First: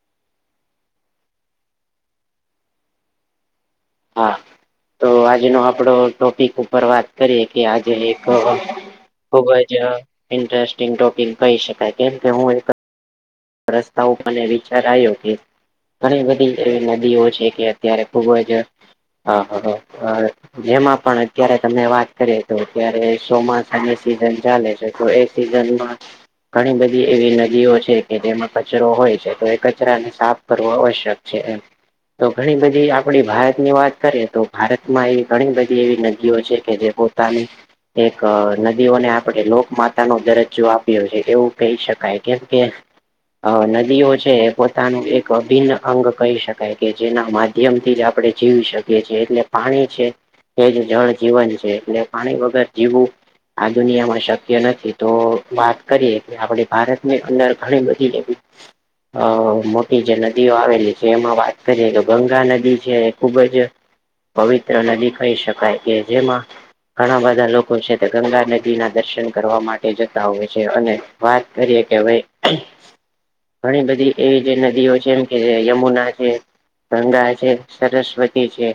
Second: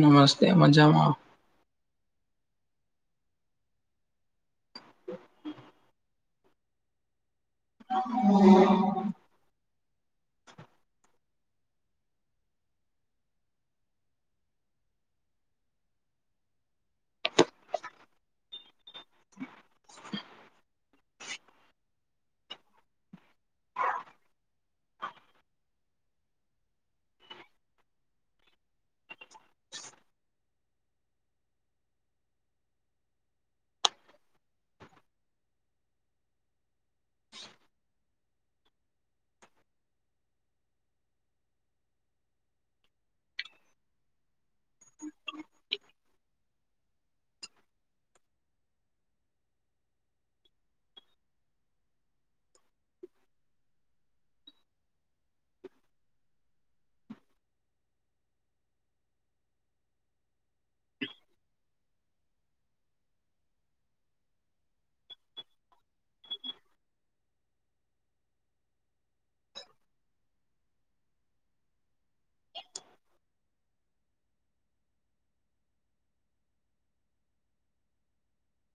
નમસ્તે મજામાં. હા તો આજનો આપડો ટોપિક ઉપર વાત કરીએ કે આજે એક ખુબ જ અ ઇન્ટરેસ્ટિંગ ટોપિક કહી શકાય કેમ કે હું રસ્તા ઉપરને વિચાર આવ્યો કે ઘણી બધી એવી નદીઓ છે કે અત્યારે ખુબ જ, હા, હા. જેમાં પણ અત્યારે તમને વાત કરીએ તો અત્યારે ચોમાસાની સિઝન ચાલે છે તો એ સીઝનમાં ઘણી બધી એવી નદીઓ છે કે જેમાં કચરો હોય છે તો એ કચરાને સાફ કરવો આવશ્યક છે એમ. તો ઘણી બધી આપડી ભારત ની વાત કરીએ તો ભારતમાં એવી ઘણી બધી એવી નદીઓ છે કે જે તાની એક નદીઓને આપણે લોકમાતા નો દરજ્જો આપ્યો છે એવું કહી શકાય કેમ કે અ નદીઓ છે એ પોતાનું એક અભિન્ન અંગ કહી શકાય કે જેના મા માધ્યમથી જ આપણે જીવી શકીએ છીએ એટલે પાણી છે તે જ જળ જીવન છે એટલે પાણી વગર જીવવું આ દુનિયા માં શક્ય નથી તો વાત કરીએ કે આપડી ભારત ની અંદર ઘણી બધી એવી અ મોટી જે નદીઓ આવેલી છે એમાં વાત કરીએ તો ગંગા નદી છે એ ખુબ જ પવિત્ર નદી કહી શકાય કે જેમાં ઘણા બધા લોકો છે તે ગંગા નદી ના દર્શન કરવા માટે જતા હોય છે અને વાત કરીએ કે હવે ઘણી બધી એવી જે નદીઓ છે એમ કે જે યમુના છે ગંગા છે, સરસ્વતી છે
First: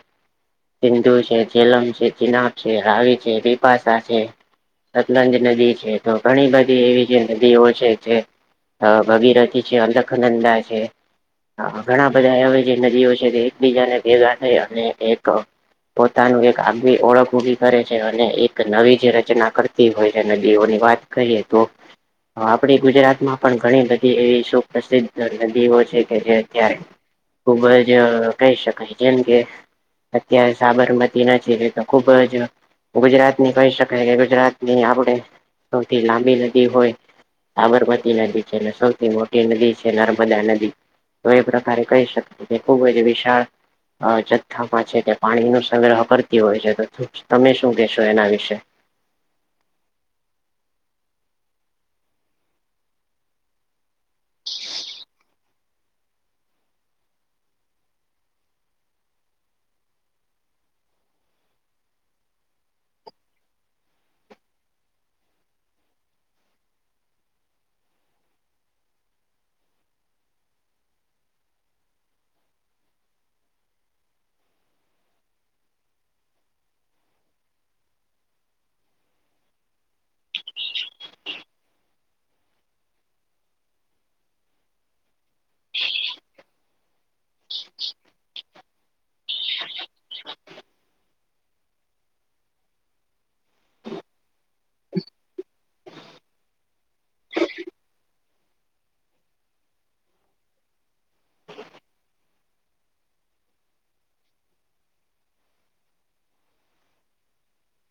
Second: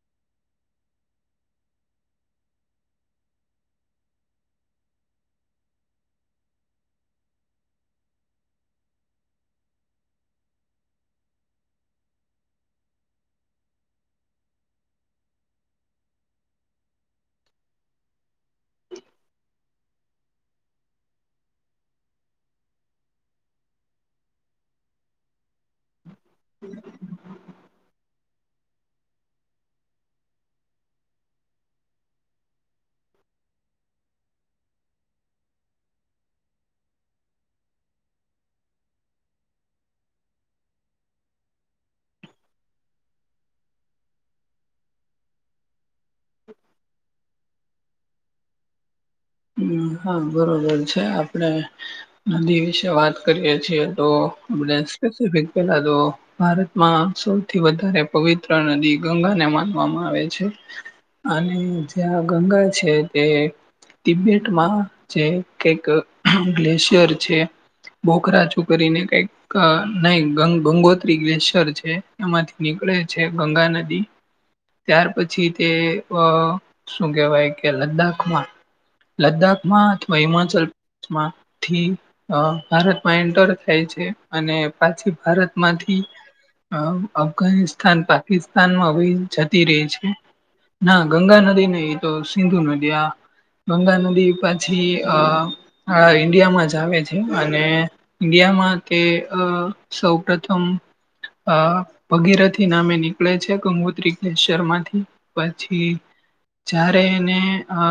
સિંધુ છે, જેલમ છે, ચિનાબ છે, રાવી છે, બીપાસા છે સતલંજ નદી છે તો ઘણી બધી એવી જે નદીઓ છે જે અ ભગીરથી છે, અલખનંદા છે હ ઘણા બધા એવા જે નદીઓ છે જે એકબીજાને ભેગા થઈ અને એક પોતાનું એક આગવી ઓળખ ઉભી કરે છે અને એક નવી જે રચના કરતી હોય એ નદીઓની વાત કરીએ તો આપડી ગુજરાત માં પણ ઘણી બધી એવી પ્રસિદ્ધ નદીઓ છે કે જે અત્યારે ખુબ જ કહી શકાય. જેમ કે અત્યારે સાબરમતી ના છેડે તો ખુબ જ ગુજરાતની કહી શકાય કે ગુજરાત ની આપણી સૌથી લાંબી નદી હોય સાબરમતી નદી છે અને સૌથી મોટી નદી છે નર્મદા નદી. તો એ પ્રકારે કહી શકાય કે ખૂબ જ વિશાળ અ જથ્થામાં છે કે પાણી નું સંગ્રહ કરતી હોય છે તો તમે શું કેહેશો એના વિશે? હ હા બરોબર છે આપડે નદી વિશે વાત કરીએ છે તો આપ સ્પેસફિક પેલા તો ભારતમાં સૌથી વધારે પવિત્ર નદી ગંગાને માનવામાં આવે છે. અને જ્યાં ગંગા છે તે તિબેટમાં જે કઈક ગ્લેશિયર છે બોખરા છો કરીને કઈક નહી ગં ગંગોત્રી ગ્લેશર છે. એમાંથી નીકળે છે ગંગા નદી ત્યાર પછી તે અ શું કેહેવાય કે લદ્દાખમાં લદ્દાખમાં અથવા હિમાચલ માંથી અ ભારતમાં એન્ટર થાય છે અને પાછી ભારતમાંથી અ અફઘાનિસ્તાન, પાકિસ્તાનમાં વહીને જતી રહે છે. ના ગંગા નદી નહી ઇ તો સિંધુ નદી આ. ગંગા નદી પાછી અ આ ઈન્ડિયામાં જ આવે છે અને ઇન્ડિયામાં તે અ સૌપથમ અ ભગીરથી નામે નીકળે છે, ગંગોત્રી. શર્માથી પછી જારે એને અ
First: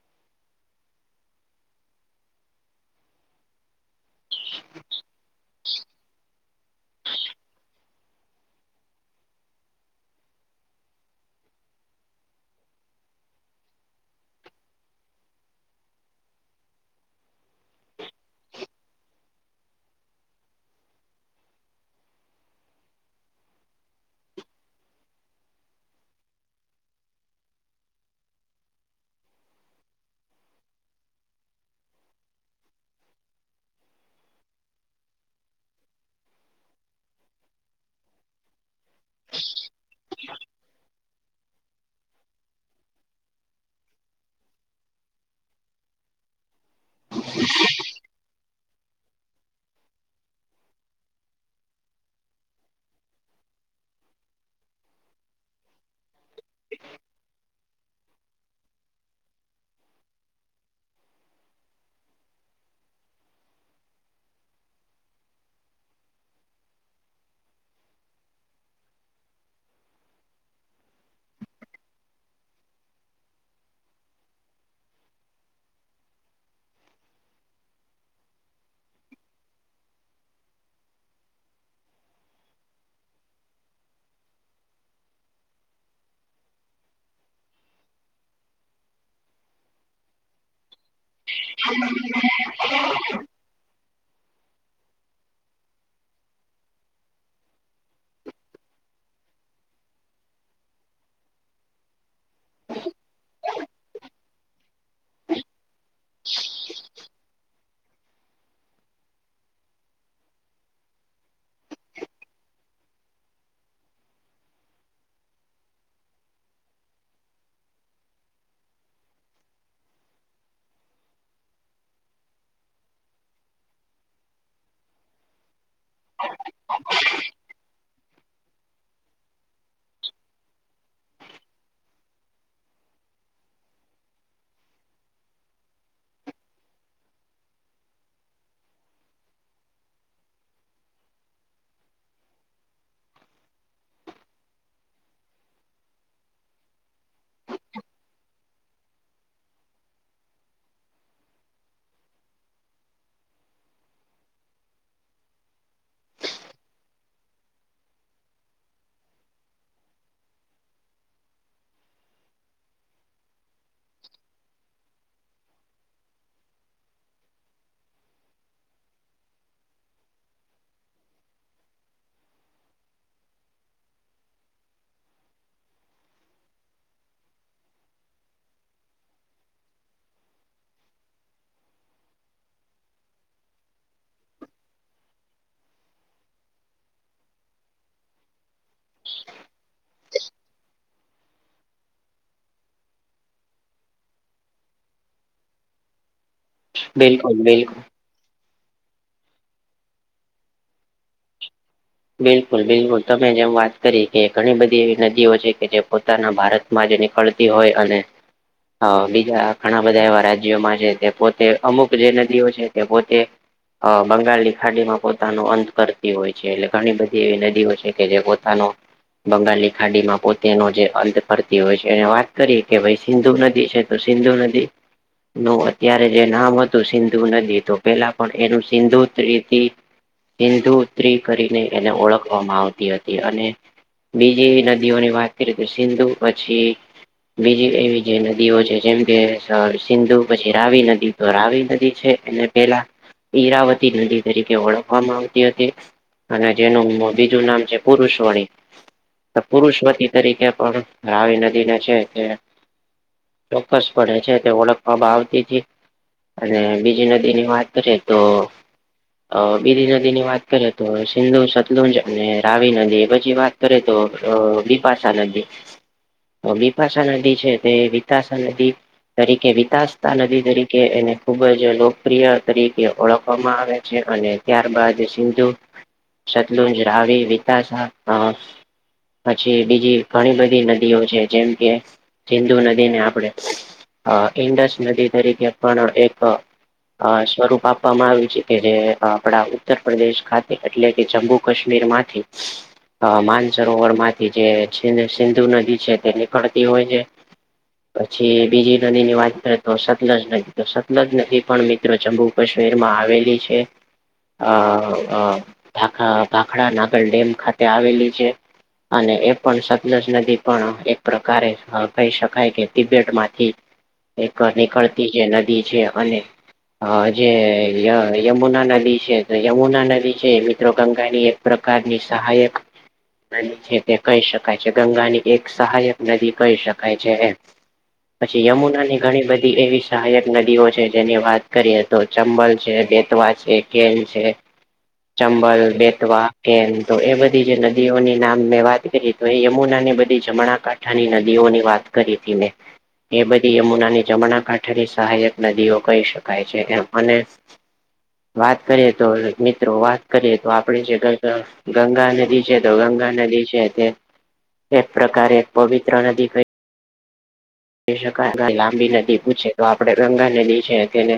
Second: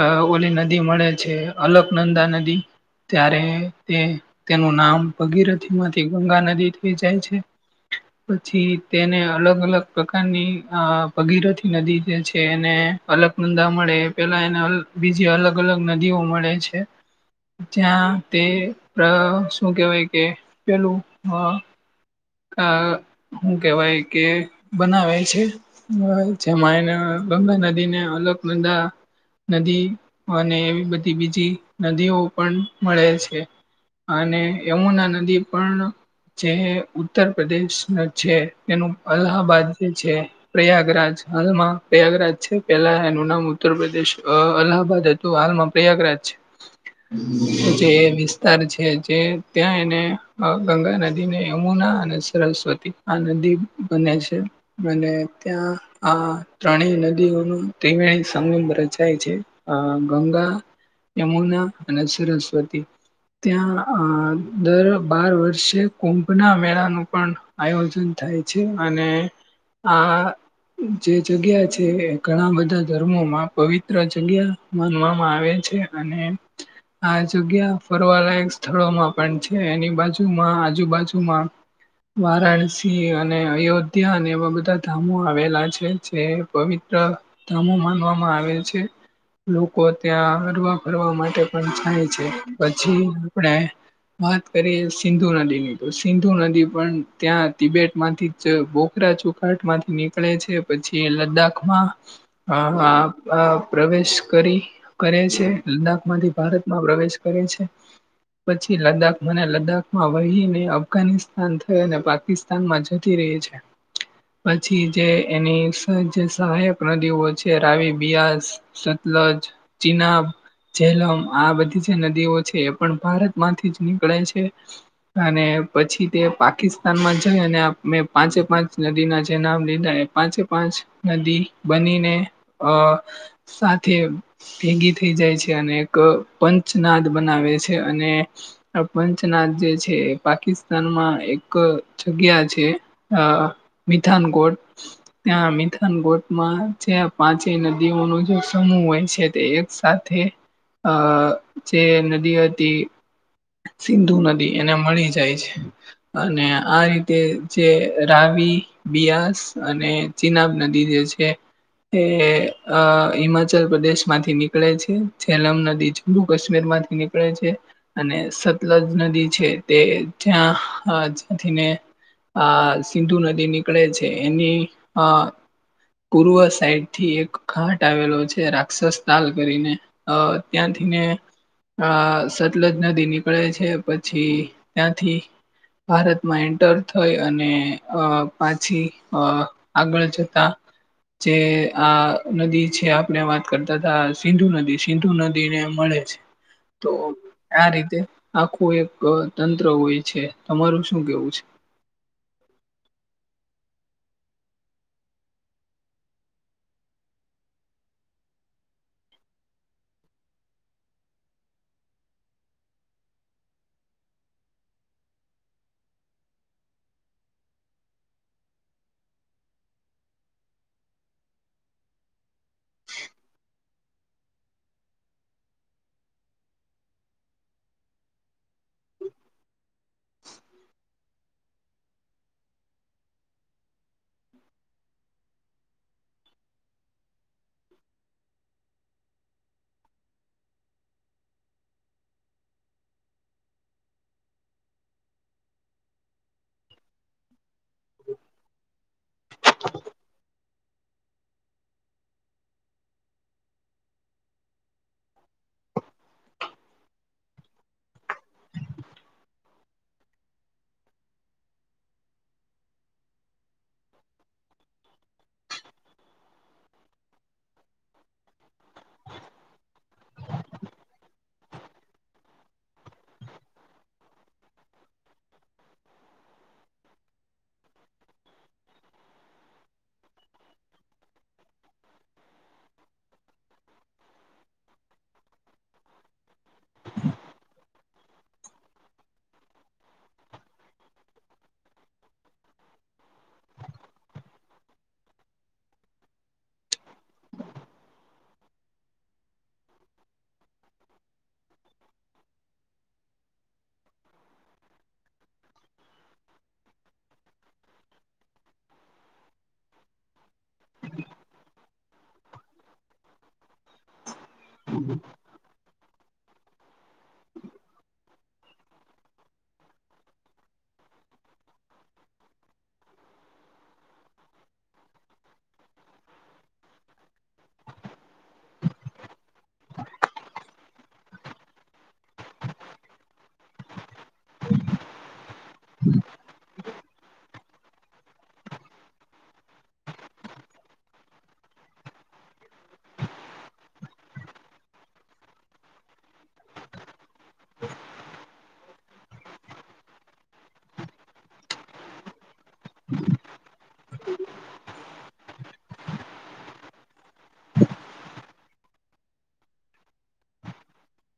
અ ઓલી નદી મળે છે, અલખનંદા નદી ત્યારે તે તેનું નામ ભગીરથમાંથી ગંગા નદી થઇ જાય છે. પછી તેને અલગ અલગ પ્રકારની અ ભગીરથી નદી જે છે એને અલખનદા મળે પેલા એને બીજી અલગ અલગ નદીઓ મળે છે. જ્યાં તે-ર-શું કહેવાય કે પેલું હ અ હું કેહેવાય કે બનાવે છે. [unintelligible] જેમાં એને ગંગા નદીને અલકનંદા નદી અને એવી બધી બીજી નદીઓ પણ મળે છે. અને યમુના નદી પણ જે ઉત્ ત્તર પ્રદેશનું છે, તેનું અલ્લાહાબાદ જે છે, પ્રયાગરાજ હાલમાં પ્રયાગરાજ છે, પેલા એનું નામ ઉત્તર પ્રદેશ અ-અલ્હાબાદ હતું હાલમાં પ્રયાગરાજ છે. પછી એજ વિસ્તાર છે જે ત્યાં એને અ ગંગા નદીને યમુના અ ને સરસ્વતી આ નદી બને છે અને ત્યાં આ ત્રણેય નદીઓનો ત્રિવેણી સંગમ રચાય છે, અ ગંગા યમુના અને સરસ્વતી. ત્યાં દર બાર વર્ષે કુંભના મેળાનું પણ આયોજન થાય છે અને આ જે જગ્યા છે એ ઘણા બધા ધર્મોમાં પવિત્ર જગ્યા માનવામાં આવે છે અને આ જગ્યા ફરવાલાયક સ્થળોમાં પણ છે, એની બાજુમાં આજુબાજુમાં વારાણસી અને અયોધ્યા અને એવા બધા ધામો આવેલા છે જે પવિત્ર ધામો માનવામાં આવે છે, લોકો ત્યાં હરવા ફરવા માટે પણ જાય છે, પછી આપણે વાત કરીએ સિંધુ નદીની, તો સિંધુ નદી પણ ત્યાં તિબેટમાંથી જ બોખરા ચોખાટમાંથી નીકળે છે પછી લદાખમાં હ-હાં-અ પ્રવેશ કરી કરે છે, લદાખમાંથી ભારતમાં પ્રવેશ કરે છે. પછી લદાખ અને લદાખમાં વહીને અફઘાનિસ્તાન થય અને પાકિસ્તાનમાં જતી રહી છે. પછી જે એની સહજ સહાયકારીઓ છે રાવિ, બિયાસ, સતલજ, ચિનાબ જેલોન આ બધી જે નદીઓ છે એ પણ ભારત માંથી જ નીકળે છે. અને પછી તે પાકિસ્તાનમાં જાય અને મેં પાંચે પાંચ નદીના જે નામ લીધા એ પાંચે પાંચ નદી બનીને અ સાથે ભેગી થઈ જાય છે અને એક પંચનાદ બનાવે છે અને પંચનાથ જે છે પાકિસ્ તાન માં એક જગ્યા છે અ મિથાનકોટ ત્યાં મિથાનકોટમાં જે પાંચેય નદીઓનો જે સમૂહ હોય છે તે એક સાથ તે અ જે નદી હતી સિંધુ નદી એને મળી જાય છે. અને આ રીતે જે રાવિ, બિયાસ અને ચિનાબ નદી જે છે એ અ હિમા ચલ પ્રદેશમાંથી નીકળે છે. ઝેલમ નદી જમ્મુ કાશ્મીરમાંથી નીકળે છે. અને સતલજ નદી છે તે જ્યાં હા જ થી ને આ સિંધુ નદી નીકળે છે એની અ પૂર્વ સાઈડ થી એક ઘાટ આવેલો છે રાક્ષસ તાલ કરીને અ ત્યાંથી ને આ સતલજ નદી નીકળે છે પછી ત્યાંથી ભારતમાં એન્ટર થઈ અને અ પાછી અ આગળ જતા જે આ નદી છે આપણે વાત કરતા હતા સિંધુ નદી સિંધુ નદી ને મળે છે. તો બિલકુલ આ બિલકુલ રીતે આખું એક તંત્ર હોય છે. તમારું શું કેવું છે? બિલકુલ, બિલકુલ. તમે જેમ વાત કરી કે ઘણી બધી એવી નદીઓ છે કે જે પોતાના ભારત માં જે નીકરતી હોય અને અ બીજા ઘણા બધા એવા રાજ્યોમાં છે તે પોતે અમુક જે નદીઓ છે તે પોતે અ બંગાળ ખાડીમાં પોતાનો અંત કરતી હોય છે એટલે ધણી બધી એવી નદીઓ છે જે પોતાનો બંગાલી ખાડીમાં પોતેનો જે અંત કરતી હોય છે એ વાત કરી કે ભઈ સિંધુ નદી છે તો સિંધુ નદી નું અત્યારે જે નામ હતું સિંધુ નદી તો પહેલા પણ એનું સિંધુ ઉત્રી થી હિન્દુ ઉત્રી કરીને એને ઓળખવામાં આવતી હતી અને બીજી એવી નદીઓની વાત કરીએ તો સિંધુ પછી બીજી એવી જે નદીઓ છે જેમ કે સ સિંધુ પછી રાવી નદી તો રાવી નદી છે એને પહેલા ઈરાવતી નદી તરીકે ઓળખવામાં આવતી હતી અને જેનું બીજું નામ છે પુરુષ વણી આ પુરુષવતી તરીકે પણ રાવી નદીને છે તે ચોક્કસ પડે છે તે ઓળખવામાં આવતીતી અને બીજી નદીની વાત કરીએ તો અ બીજી નદીની વાત કરીએ તો હ સિંધુ, સતલુંજ અને રાવી નદી એ પછી વાત કરી તો બીપાસા નદી તો બિપાસા નદી છે તે વિતાસા નદી તરીકે વિતાાસતા નદી તરીકે એને ખુબ જ લોકપ્રિય તરીકે ઓળખવામાં આવે છે અને ત્યારબાદ સિંધુ સતલુજ, રાવી, વિતશા હ પછી બીજી ઘણી બધી નદીઓ છે જેમ કે સિંધુ નદીને આપણેે અ ઈડસ નદી તરીકે પણ એક અ સ્વરૂપ આપવામાં આવ્યું છે કે જે આપડા ઉત્તરપ્રદેશ ખાતે એટલે કે જમ્મુ કાશ્મીરમાંથી અ માનસરોવર માંથી જે છે ને સિંધુ નદી છે તે છે નીકળતિ હોય છે. પછી બીજી નદી ની વાત કરે તો સતલજ નદી તો સતલજ નદી પણ મિત્રો જબુ કશ્મીર માં આવેલી છે, આ આ ભાખડા નાગર ડેમ ખાતે આવેલી છે અને એ પણ સતલજ નદી પણ એક પ્રકારે કહી શકાય કે તિબેટમાંથી એક નીકળતી જે નદી છે અને હ જે ય યમુના નદી છે તો યમુના નદી છે તો ગંગાની એક પ્રકારની સહાયક નદી છે તે કહી શકાય છે ગંગાની એક સહાયક નદી કહી શકાય છે એમ. પછી યમુના ની ઘણી બધી એવી સહાયક નદીઓ છે જેની વાત કરીએ તો ચંબલ છે, બેતવા છે, કેલ છે ચંબલ, બેટવા, કેમ તો એ બધી જે નદીઓની નામ મેં વાત કરી તો એ યમુના ની બધી જમણા કાંઠાની નદીઓની વાત કરી તી મેં. એ બધી યમુનાની જમણા કાંઠાની સહાયક નદીઓ કહી શકાય છે એમ. અને વાત કરીએ તો મિત્રો વાત કરીએ તો આપડે જે ગં ગંગા નદી જે તો ગંગા નદી છે તે એક પ્રકારે પવિત્ર નદી કઈ શકાય લાંબી નદી પૂછે તો આપણે ગંગા નદી છે તેને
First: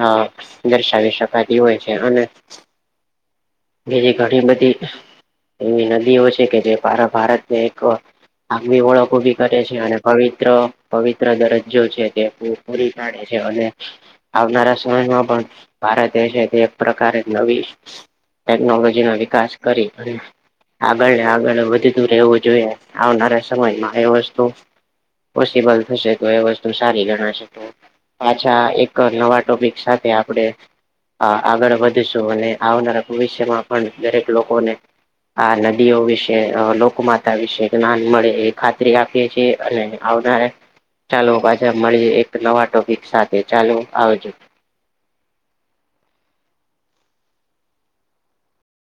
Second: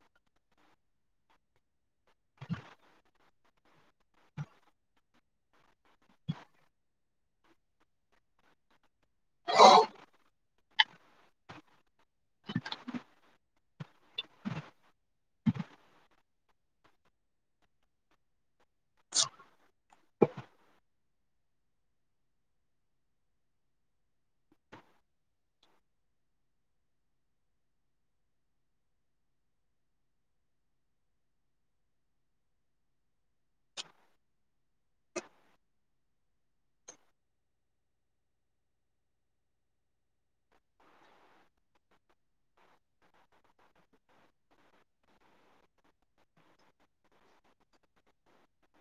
હા દર્શાવી શકાતી હોય છે અને એવી ઘણી બધી એવી નદીઓ છે કે જે ભારા ભારતને એક આગવી ઓળખ ઊભી કરે છે અને પવિત્ર પવિત્ર દરજ્જો છે તે પૂરી પાડે છે અને આવનારા સમયમાં પણ ભારત દેશ એક પ્રકારે નવી ટેકનોલોજી નો વિકાસ કરી અને આગળ ને આગળ વધતું રહેવું જોઈએ આવનારા સમયમાં એ વસ્તુ પોસિબલ થશે તો એ વસ્તુ સારી ગણાશે તો પાછા એક નવા ટોપિક સાથે આપડે અ આગળ વધીશું અને આવનારા ભવિષ્યમાં પણ દરેક લોકોને આ નદીઓ વિશે લોકમાતા વિશે જ્ઞાન મળે એ ખાતરી આપ આપીએ છીએં અને આવનારા ચાલો પાછા મળીએ એક નવા ટોપિક સાથે ચાલો આવજો.